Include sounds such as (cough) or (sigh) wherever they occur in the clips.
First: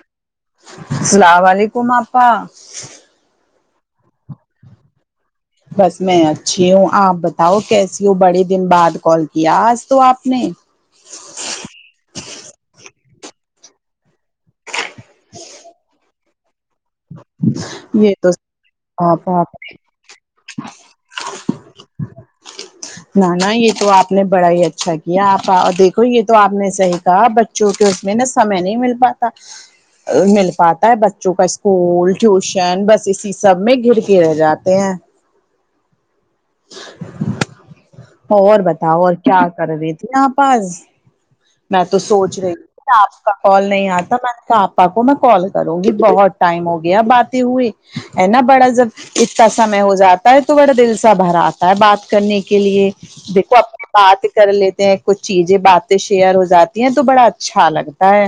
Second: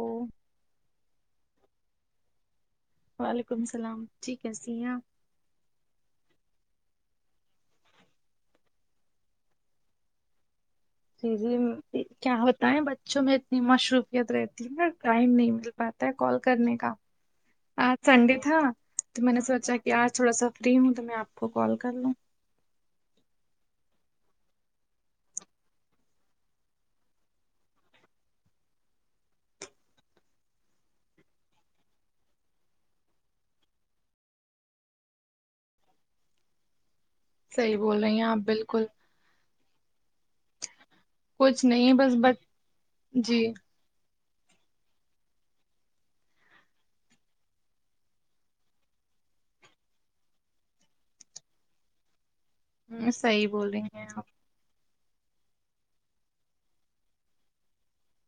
او سلام و علیکم آپا وعلیکم السلام جی کیسی ہے آپ بس میں اچھی ہوں آپ بتاؤ کیسی ہو بڑے دن بعد کال کیا آج تو آپ نے جی جی کیا ہوتا ہے بچوں میں اتنی مشروفیت رہتی ہے نا ٹائم نہیں مل پاتا ہے کال کرنے کا آج یہ تو سنڈے تھا تو میں آپا نے آپ سوچا کہ آج تھوڑا سا فری ہوں تو میں آپ کو کال کر لوں نہ نا یے تو آپ نے بڑا ہی اچھا کیا آپا دیکھو یے تو آپ نے صحیح کہا بچ چو کہ اس میں نا سمے نہیں مل پاتا مل پاتا ہے بچوں کا اسکول ٹیوشن بس اسی سب میں گر کے رہ جاتے ہیں صحیح بول رہی ہیں آپ اور بالکل بتاؤ اور کیا کر رہی تھی آپا آج کچھ میں نہیں تو بس سونچ بچ رہی آپ کا جی کال نہیں آتا میں پا کو میں کال کرونگی بہت ٹائم ہو گیا باتیں ہوے ہے نہ بڑا زف اتنا سمے ہو جاتا ہے تو بڑا دل سے تا بھر آتا ہے بات کرنے کے لیے ہم، صحیح دیکھو بول رہی اپن ہیں آپ بات کر لیتے ہیں کچھ چیزیں باتیں شیئر ہو جاتی ہیں تو بڑا اچھا لگتا ہے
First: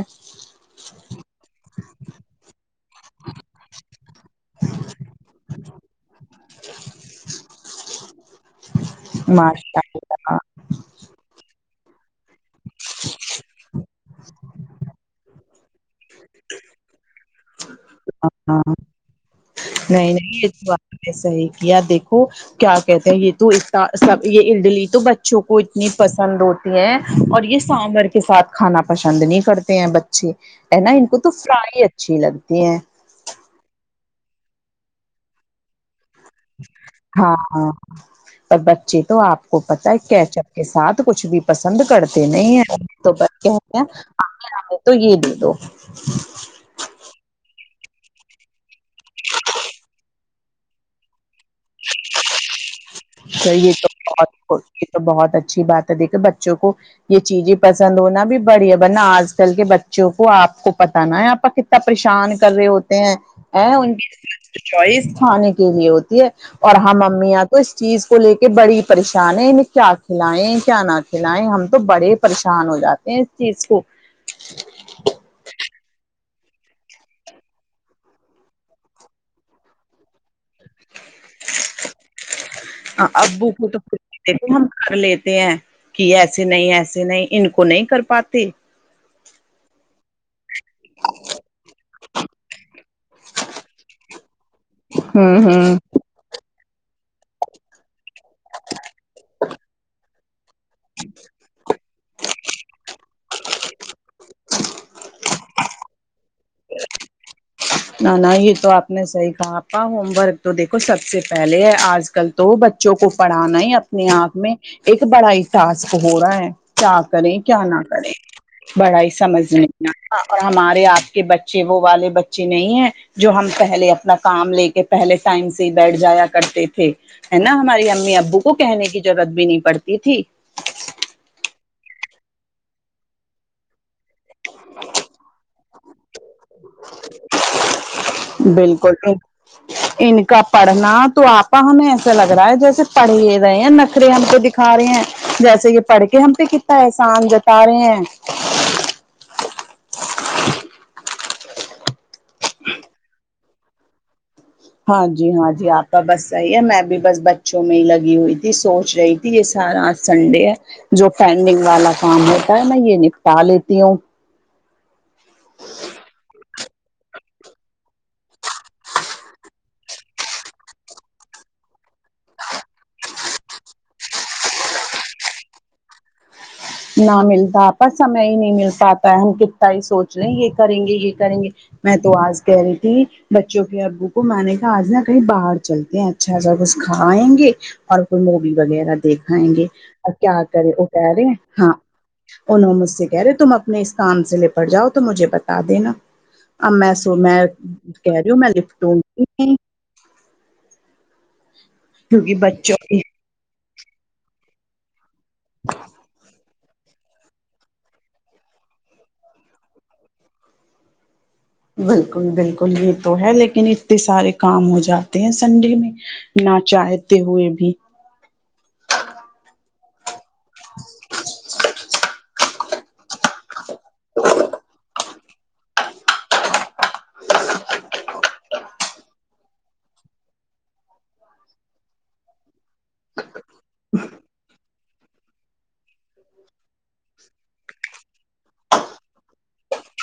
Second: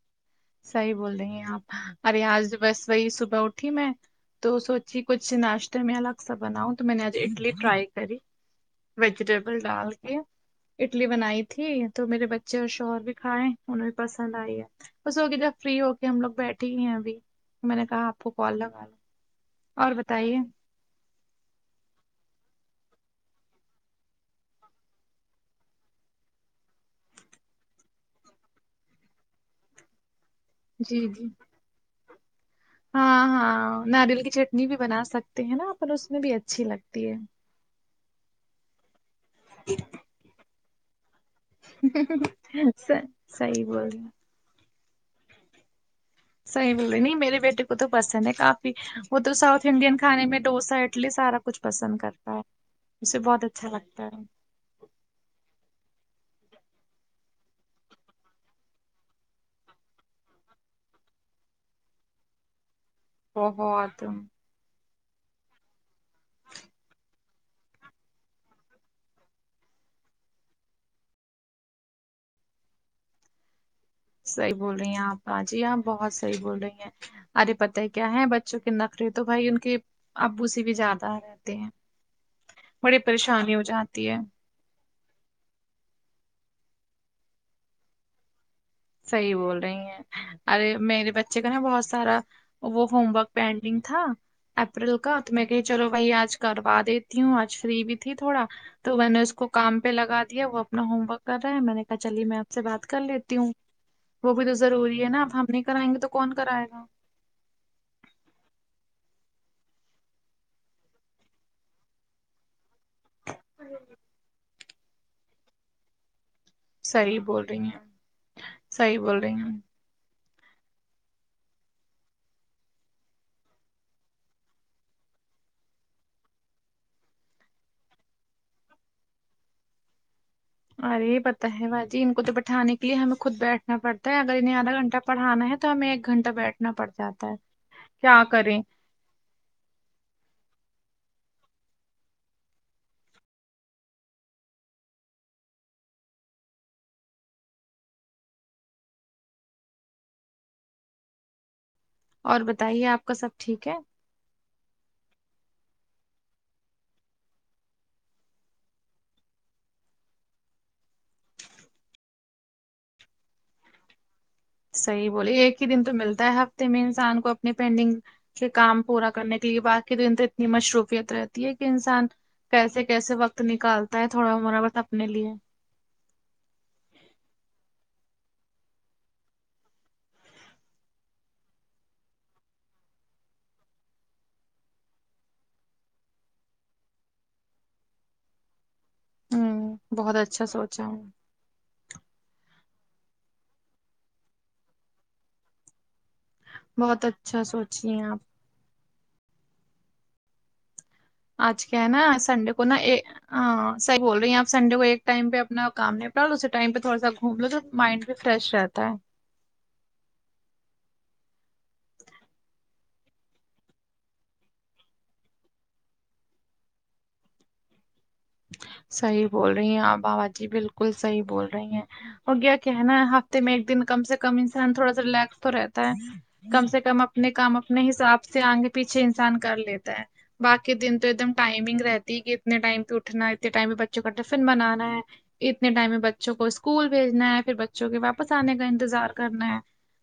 صحیح بول رہی ہیں آپ ارے آج بس وہی صبح اٹھی میں تو سوچی کچھ ناشتے میں الگ سہ بناؤ تو میں نے آج اٹلی ٹرائی کری ویجیٹیبل ماشاء ڈال کے اللہ اٹلی بنائی تھی تو میرے بچے اور شوہر بھی کھائے انہیں بھی پسند آئی ہے چو کے (unintelligible) ہوکے جب فری ہوکے ہم لوگ بیٹھی ہوئی ہیں ابھی میں نے کہا آپ کو کال ہاں لگاو نہیں نہیں یہ تو آپ نے صحیح کیا دیکھو کیا کہتے ہیں یے تو اتا سب یے اٹلی تو بچوں کو اتنی پسند ہوتی ہیں اور یے سامبر کے ساتھ کھانا پسند نہیں کرتے ہیں بچ اج ہے نا جی ان کو جی تو فرائی اچھی لگتی ہیں ہاں ہاں ناریل کی چٹنی بھی بنا سکتے ہیں نا اپن اس میں بھی اج ہاں ہاں پر بچے تو آپ کو پتا ہے کیچ اپ کے ساتھ کچھ بھی پسند کرتے نہیں ہے یے تو س- بچہ صحیح ہوتے بول رہی ہیں ہے (unintelligible) تو یے دے دو صحیح بول رے نئی میری بیٹی کو تو پسند کا وہ تو ساتھ انڈین کھانے میں ڈوسہ اٹلی سارا کچھ پسند کرتا ہے اسے بہت تو اچھا یہ تو لگتا ہے بہت یہ تو بہت اچھی بات ہے دیکھے بچوں کو یہ چیزیں پسند ہونا بھی بڑھیا ورنہ آج کل کے بچوں کو آپ کو پتا ہے نہ آپ کتنا پریشان کر رہے ہوتے ہیں ان کی بہت (unintelligible) چوائس کھانے کے لیے ہوتی ہے اور ہم امیاں تو اس چیز کو لےکے بڑی پریشان ہے انہیں کیا کھلائے کیا نہ کھلائیں ہم تو بڑے پریشان ہو جاتے ہیں اس چیز کو صحیح بول رہی ہیں آپ باجی ہاں بہت صحیح بول رہی ہیں ارے پت ہی کیا ہے بچوں کے نخرے تو بھائی ان کے ابو سے بھی زیادہ رہتے ہیں بڑی ابو پریشانی ہو کو تو جاتی ہے ہم کر لیتے ہیں کہ ایسے نہیں ایسے نہیں ان کو نہیں کر پاتے صحیح بول رہی ہیں ارے میرے بچے کا نا بہت سارا وہ ہوم ورک پینڈنگ تھا اپریل کا تو ہوں میں کہی ہوں چلو بھائی آج کروا دیتی ہوں آج فری بھی تھی تھوڑا تو میں نے اس کو کام پہ لگا دیا وہ اپنا ہوم ورک کر رہے ہیں میں نے کہا چلیے میں آپ سے بات کر لیتی ہوں وہ بھی تو ضروری ہے نا اب ہم نہیں کرائیں گے تو کون کرائے گا نہ نہ یہ تو آپ نے صحیح کہا آپا ہوم ورک تو دیکھو سب سے پہلے ہے آج کل تو بچ بچوں کو پڑھانا ہی اپنے آپ میں ایک بڑا ہی ٹاسک ہو رہا ہے کیا صحیح کریں بول رہی کیا نہ ہیں کریں صحیح بڑا ہی بول رہی ہیں سمجھنے اور ہمارے آپ کے بچے وہ والے بچے نہیں ہے جو ہم پہلے اپنا کام لےکے پہلے ٹائم سے بیٹھ جایا کرتے تھے ہے نا ہماری امی ابو کو کہنے کی ضرورت بھی نہیں پڑتی تھی ارے پتا ہے باجی ان کو تو بیٹھانے کے لیے ہمیں خود بیٹھنا پڑتا ہے اگر انہیں آدھا گھنٹہ پڑانا ہے تو تو ہمیں ایک گھنٹہ بیٹھنا پڑ جاتا ہے کیا کریں (unintelligible) ان کا پڑھنا تو آپا ہمیں ایسا لگ رہا ہے جیسے پڑھے یہ رہے ہیں نخرے ہم کو دکھ دیکھا رہے ہیں جیسے یہ پڑھ کے ہم پے کتا احسان جاتا رہے ہیں اور بتائیے آپ کا سب ٹھیک ہے ہاں جی ہاں جی آپ کا بس صحیح ہے میں بھی بس بچوں میں ہی لگی ہوئی تھی سونچ رہی تھی یہ سارا سنڈے ہے جو پینڈنگ والا کام ہوتا ہے میں یہ نپٹا لیتی ہوں صحیح بولیے ایک ہی دن تو ملتا ہے ہفتے میں انسان کو اپنی پینڈنگ کے کام پورا کرنے کے لیے باقی دن تو اتنی مشروفیت رہتی ہے کہ انسان کیسے کیسے وقت نکالتا ہے تھوڑا مروت اپنے لیے نہ ملتا آپا سمے ہی نہیں مل پاتا ہے ہم کتنا ہی سوچ رہے یہ کریں گے یہ کریں گے میں تو آج کہہ رہی تھی بچوں کے ابو کو میں نے کہا آج نا کہیں باہر چلتے ہیں اچھا سا کچھ کھائیں گے اور کوئی مووی وغیرہ دیکھائیں گے ہوں اور بہت کیا اچھا کرے وہ سوچا ہے کہہ رہے ہیں ہاں انہوں مجھ سے کہہ رہے تم اپنے اس کام سے نپٹ جاؤ تو مجھے بتا دینا آ میں بہت سو میں اچھا سوچی ہیں آپ کہہ رہی ہو میں لفٹ ہو آج کیا ہے نا کیونکہ سنڈے کو بچوں نا کی سحی بول رہی ہیں آپ سنڈے کو ایک ٹائم پہ اپنا کام نپٹا لو اسی ٹائم پہ تھوڑا سا گھوم لو تو مائنڈ بھی فریش رہتا ہے بالکل بالکل یہ تو ہے لیکن سارے کام ہو جاتے ہیں سنڈے میں ناچاہتے ہوئے بھی صحیح بول رہی ہیں بابا جی بالکل صحیح بول رہی ہیں ہو گیا کیا ہے نا ہفتے میں ایک دن کم سے کم انسان تھوڑا سا ریلیکس تو رہتا کم سے کم اپنے کام اپنے حساب سے آگے پیچھے انسان کر لیتا ہے باقی دن تو ایک دم ٹائمنگ رہتی ہے کہ اتنے ٹائم پی اٹھ اٹھنا ہے اتنے ٹائم میں بچوں کا ٹفن بنانا ہے اتنے ٹائم میں بچوں کو اسکول بھیجنا ہے پھر بچوں کے واپس آنے کا انتظار کرنا ہے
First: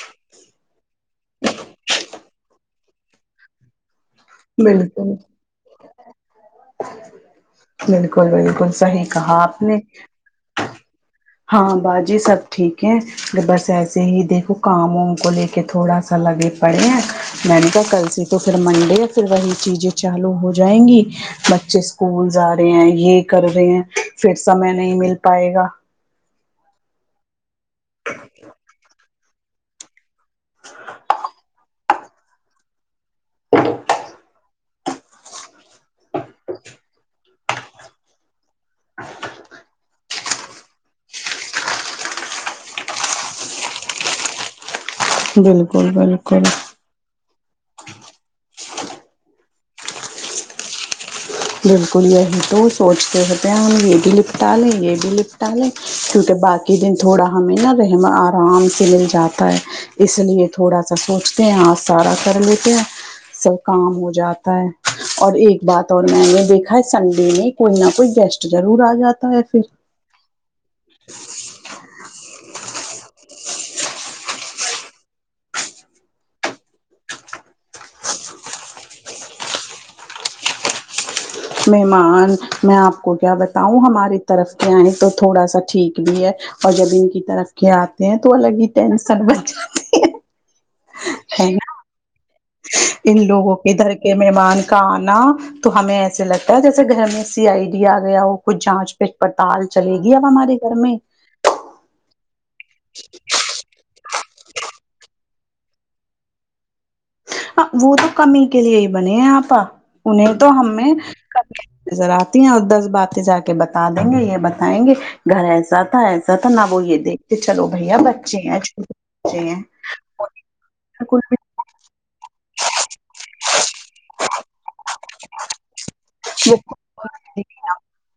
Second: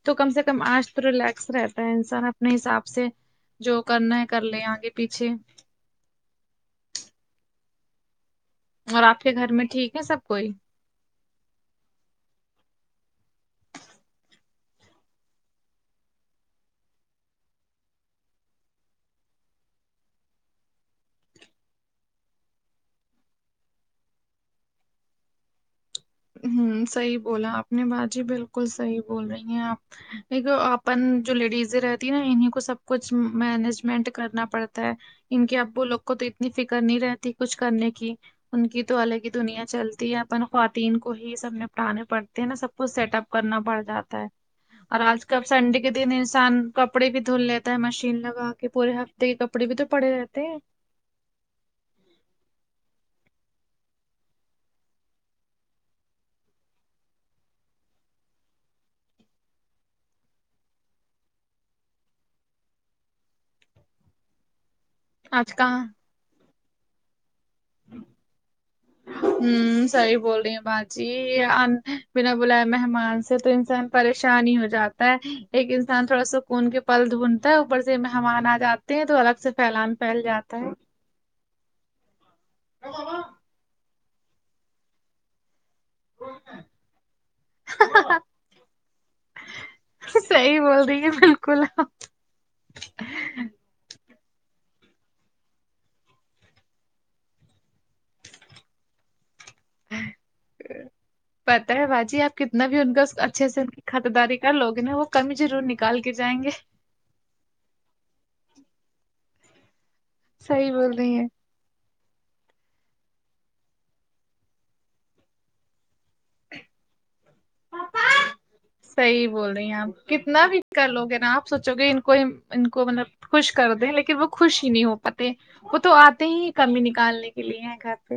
تو کم سے کم آج تو ریلیکس رہتا ہے انسان اپنے حساب سے جو کرنا ہے کر لے آ گے بالکل پیچھے بالکل بالکل اور صحیح آپ کے کہا گھر میں نے ٹھیک ہے سب کوئی ہاں باجی سب ٹھیک ہے بس ایسے ہی دیکھو کاموں ان کو لے کے تھوڑا سا لگے پڑے ہیں میں نے کہا کل سے تو پھر منڈے یا پھر وہی چیزیں چالو ہو جائیں گی بچے اسکول جا رہے ہیں یہ کر رہے ہیں پھر سمے نہیں مل پائے گا ہوں صحیح بولا آپ نے باجی بالکل صحیح بول رہی ہیں آپ ایک اپن جو لیڈیزیں رہتی ہے نا انہیں کو سب کچھ مینجمنٹ کرنا پڑتا ہے ان کے ابو لوگ کو تو اتنی فکر نہیں رہتی کچھ کرنے کی ان کی تو الگ ہی دنیا چلتی ہے اپن خوا تین کو ہی سب نپٹانے پڑتے ہیں نا سب کچھ سیٹ اپ کرنا پڑ جاتا ہے اور آج کب سنڈے کے بالکل دن بالکل انسان کپڑے بھی دھل لیتا ہے مشین لگا کے پورے ہفتے کے کپڑے بھی تو پڑے رہتے ہیں بالکل یہی تو سوچتے ہوتے ہم یہ بھی لپٹا لیں یہ بھی لپٹا لیں کیونکہ باقی دن تھوڑا ہمیں نا رہم آرام سے مل جاتا ہے اس لیے تھوڑا سا سوچتے ہیں آج سارا کر لیتے ہیں سب کام ہو جاتا ہے اور آج ایک کہاں بات اور میں نے دیکھا ہے سنڈے میں کوئی نہ کوئی گیسٹ ضرور آ جاتا ہے پھر ہوں صحیح بول رہی ہیں باجی بنا بلائے مہمان سے تو انسان پریشان ہی ہو جاتا ہے ایک انسان تھوڑا سو کون کے پل دھنتا ہے اوپر سے مہمان آ جاتے ہیں تو الگ سے پھیلان پھیل جاتا ہے مہمان میں آپ کو کیا بتاؤں ہماری طرف کے آئئے تو تھوڑا سا ٹھیک بھی ہے اور جب ان کی طرف کے آتے ہیں تو الگ ہی ٹینسن بچ جاتے ہے صحیح بول رہی ہے بالکل آپ ان لوگوں کے ادھر کے مہمان کا آنا تو ہمیں ایسے لگتا ہے جیسے گھر میں سی آئ دی آ گیا وہ کچھ جانچ پیچ پڑتال چلے گی اب ہمارے گھر میں پتاہ ہے باجی آپ کتنا بھی ان کا اچھے سے ان کی خطرداری کا لوگ ہے وہ کمی ضرور نکال کے جائیں گے وہ تو کمی کے لیے ہی بنے ہیں آپا انہیں تو صحیح ہمیں بول رہی ہیں نظر آتی ہیں اور دس باتیں جا کے بتا دیں گے یہ بتائیں گے گھر ایسا تھا ایسا نہ وہ یہ دیکھتے چلو بھائی بچے ہے چھوٹے صحیح بچے بول ہے رہی ہیں آپ کتنا بھی کر لو گے نا آپ سوچو گے ان کو ان کو مطلب خوش کر دیں لیکن وہ خوش ہی نہیں ہو پاتے وہ تو آتے ہی کمی نکالنے کے لیے ہے گھر پہ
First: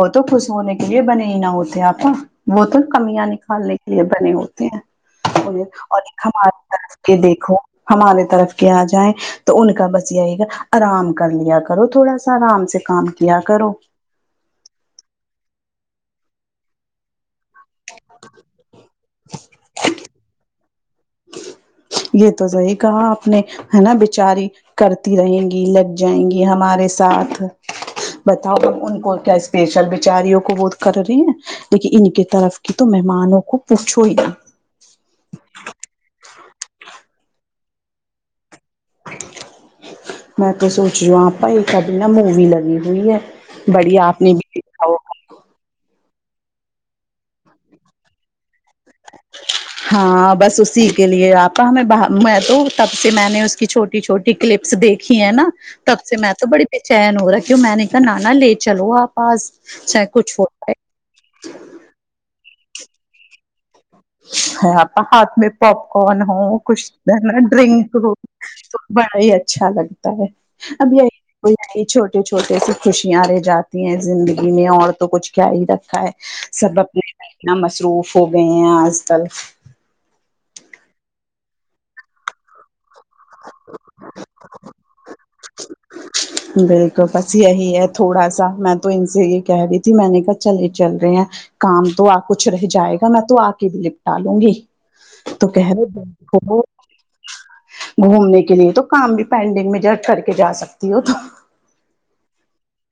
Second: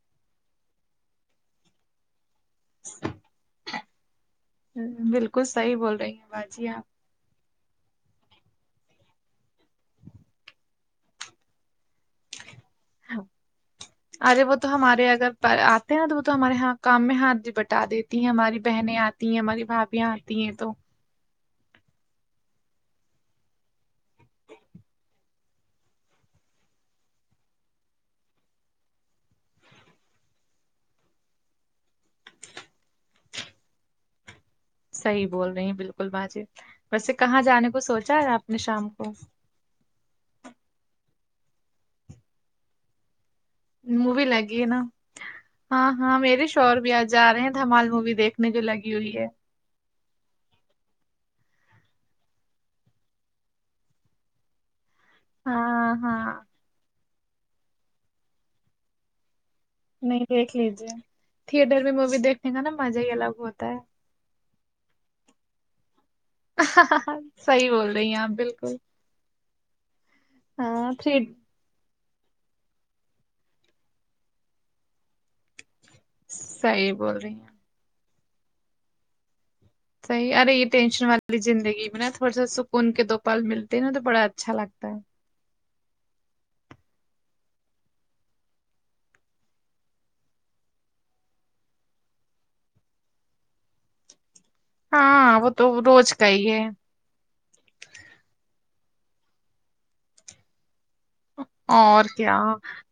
وہ تو خوش ہونے کے لیے بنے ہی نہ ہوتے آپا وہ تو نا کمیاں نکالنے کے لیے بنے ہوتے ہیں بالکل انہیں صحیح بول اور رہی ایک ہیں ہمارے باجی آپ طر کہ دیکھو ہمارے طرف کے آ جائیں تو ان کا بس یہی گا آرام کر لیا کرو تھوڑا سا آرام سے کام کیا کرو ارے وہ تو ہمارے اگر آتے ہیں تو وہ تو ہمارے یہاں کام میں ہاتھ بھی بٹا دیتی ہیں ہماری بہنیں آتی ہیں ہماری بھابیاں آتی ہیں تو یہ تو صحیح کہا آپ نے ہے نا بچاری کرتی رہیں گی لگ جائیں گی ہمارے ساتھ بتاؤ اب ان کو کیا اسپیشل بچاریوں کو وہ (unintelligible) کر رہے ہیں لیکن ان کے طرف کی تو مہمانوں کو پوچھو ہی نا صحیح بول رہی ہیں بالکل باجی ویسے کہاں جانے کو سوچا ہے آپ نے شام کو میں تو سوچ ری یو آپا ایک ابھی نہ مووی لگی ہوئی ہے بڑھیا آپ مووی نے بھی لگ نا دیکھا ہوگا ہاں ہاں میرے شوہر بھی آج جا رہے ہیں دھمال مووی دیکھنےجو لگی ہوئی ہے ہاں بس اسی کے لیے آپا ہمیں تو تب سے میں نے اس کی چھوٹی چھوٹی کلپس دیکھی ہے نا ہاں تب سے میں ہاں تو بڑی بے چین ہو رہا کیوں میں نے کہا نانا لے چلو آپ پاس چاہے نہیں کچھ دیکھ ہوتا ہے لیجیے تھیٹر میں مووی دیکھنے کا نا مزہ ہی الگ ہوتا ہے ہے آپا ہاتھ میں پاپ کارن ہو کچھ ہے نا صحیح بول ڈرنک رہی ہو ہیں آپ بالکل تو بڑا ہی اچھا لگتا ہے اب ہاں یہی تھری وہ چھوٹے چھوٹے سے خوشیاں رہ جاتی ہیں زندگی میں اور تو کچھ کیا ہی رکھا ہے سب صحیح اپنے بول میں رہی ہیں اتنا مصروف ہو گئے ہیں آج کل صحی ارے یے ٹینشن والی زندگی میں نا تھوڑا سا سوک کن کے دو پل ملتے ہیں نا تو بڑا اچھا لگتا ہے بالکل بس یہی ہے تھوڑا سا میں تو ان سے یے کہہ رہی تھی میں نے کہا چلے چل رہے ہیں کام تو آ کچھ رہ جائے گا میں تو آ کے بھی لپٹا لوں گی ہاں تو وہ کہے رہے روز کا (unintelligible) ہی کرو ہے گھومنے کے لیے تو کام بھی پینڈنگ میں ج کر کے جا سکتی ہو تو اور کیا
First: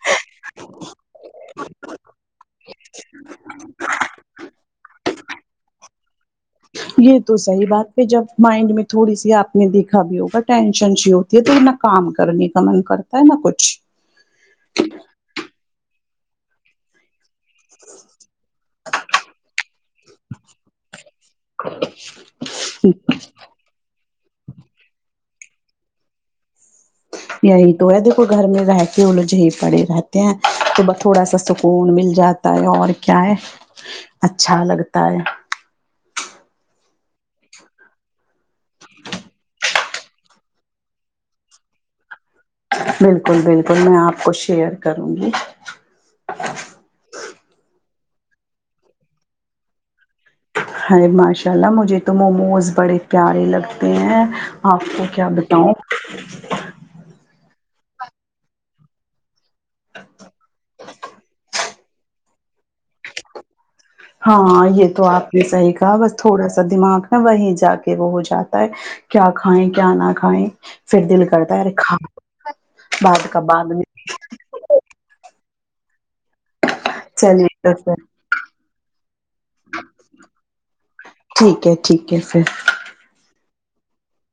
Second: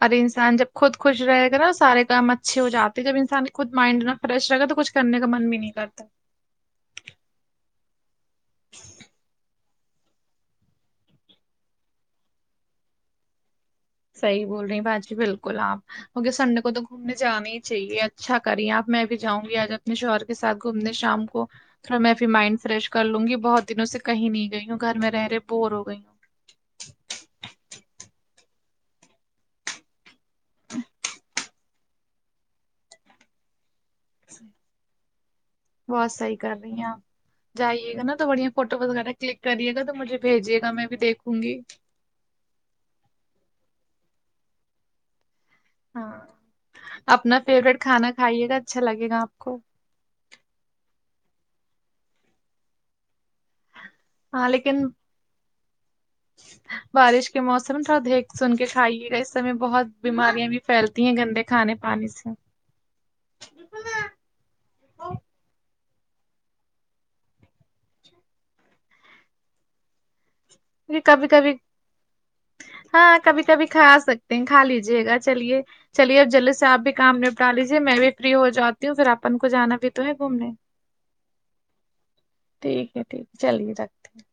ارے انسان جب خود خوش رہے سارے کام اچھے ہو جاتے جب انسان خود مائنڈ نا فریش رہ گا تو کچھ کرنے کا من بھی نہیں کرتا یے تو صحیح بات پے جب مائنڈ میں تھوڑی سی آپ نے دیکھا بھی ہوگا ٹینشن شی ہوتی ہے تو نہ کام کرنے کا من کرتا ہے نہ کچھ صحی بول رہی باجی بالکل آپ مگر سنڈے کو تو گھومنے جانا ہی چاہیے اچھا کری آپ میں بھی جاؤں گی آج اپنے شوہر کے ساتھ گھومنے شام کو تھوڑا میں فیر مائنڈ فریش کر لوں گی بہت دنوں سے کہیں نہیں گئی ہوں گھر میں رہے رہے بور ہو گئی ہوں یہی تو ہے دیکھو گھر میں رہتے وہ لو جی پڑے رہتے ہیں تو ب تھوڑا سا سک کن مل جاتا ہے اور کیا ہے اچھا لگتا ہے بات صحیح کر رہی ہے آپ جائیے گا نا تو بڑھیا فوٹو وغیرہ کلک کریے گا تو مجھے بھیجیےگا میں بھی دیکھوں گی بالکل بالکل میں آپ کو شیئر کروں گی ہاں اپنا فیوروریٹ کھانا کھائیے گا اچھا لگے گا آپ کو ہاے ماشاء اللہ مجھے تو موموز بڑے پیارے لگتے ہیں ہاں آپ لیکن کو کیا بتاؤ بارش کے موسم تھوڑا دیکھ سن کے کھائیے گا اس سمے بہت بیماریاں بھی فیلتی ہیں گندے کھانے پانی سے ہاں یے تو آپ نے صحیح کہا بس تھوڑا سا دماغ نا وہیں جا کے وہ ہو جاتا ہے کیا کھائیں کیا نہ کھائیں یے پھر کبھی دل کبھی کرتا ہے ارے کھا ہاں بعد کا کبھی کبھی بعد میں کھا سکت تے کھا لیجے گا چلیے چلیے اب جلدی سے سے آپ بھی کام چلیے نپٹا تو لیجیے میں پھر بھی فری ہو جاتی ہوں فیر اپن کو جانا بھی تو ہے گھومنے ٹھیک ہے ٹھیک ہے فیر ٹھیک ٹھیک چلیے رکھتے ہیں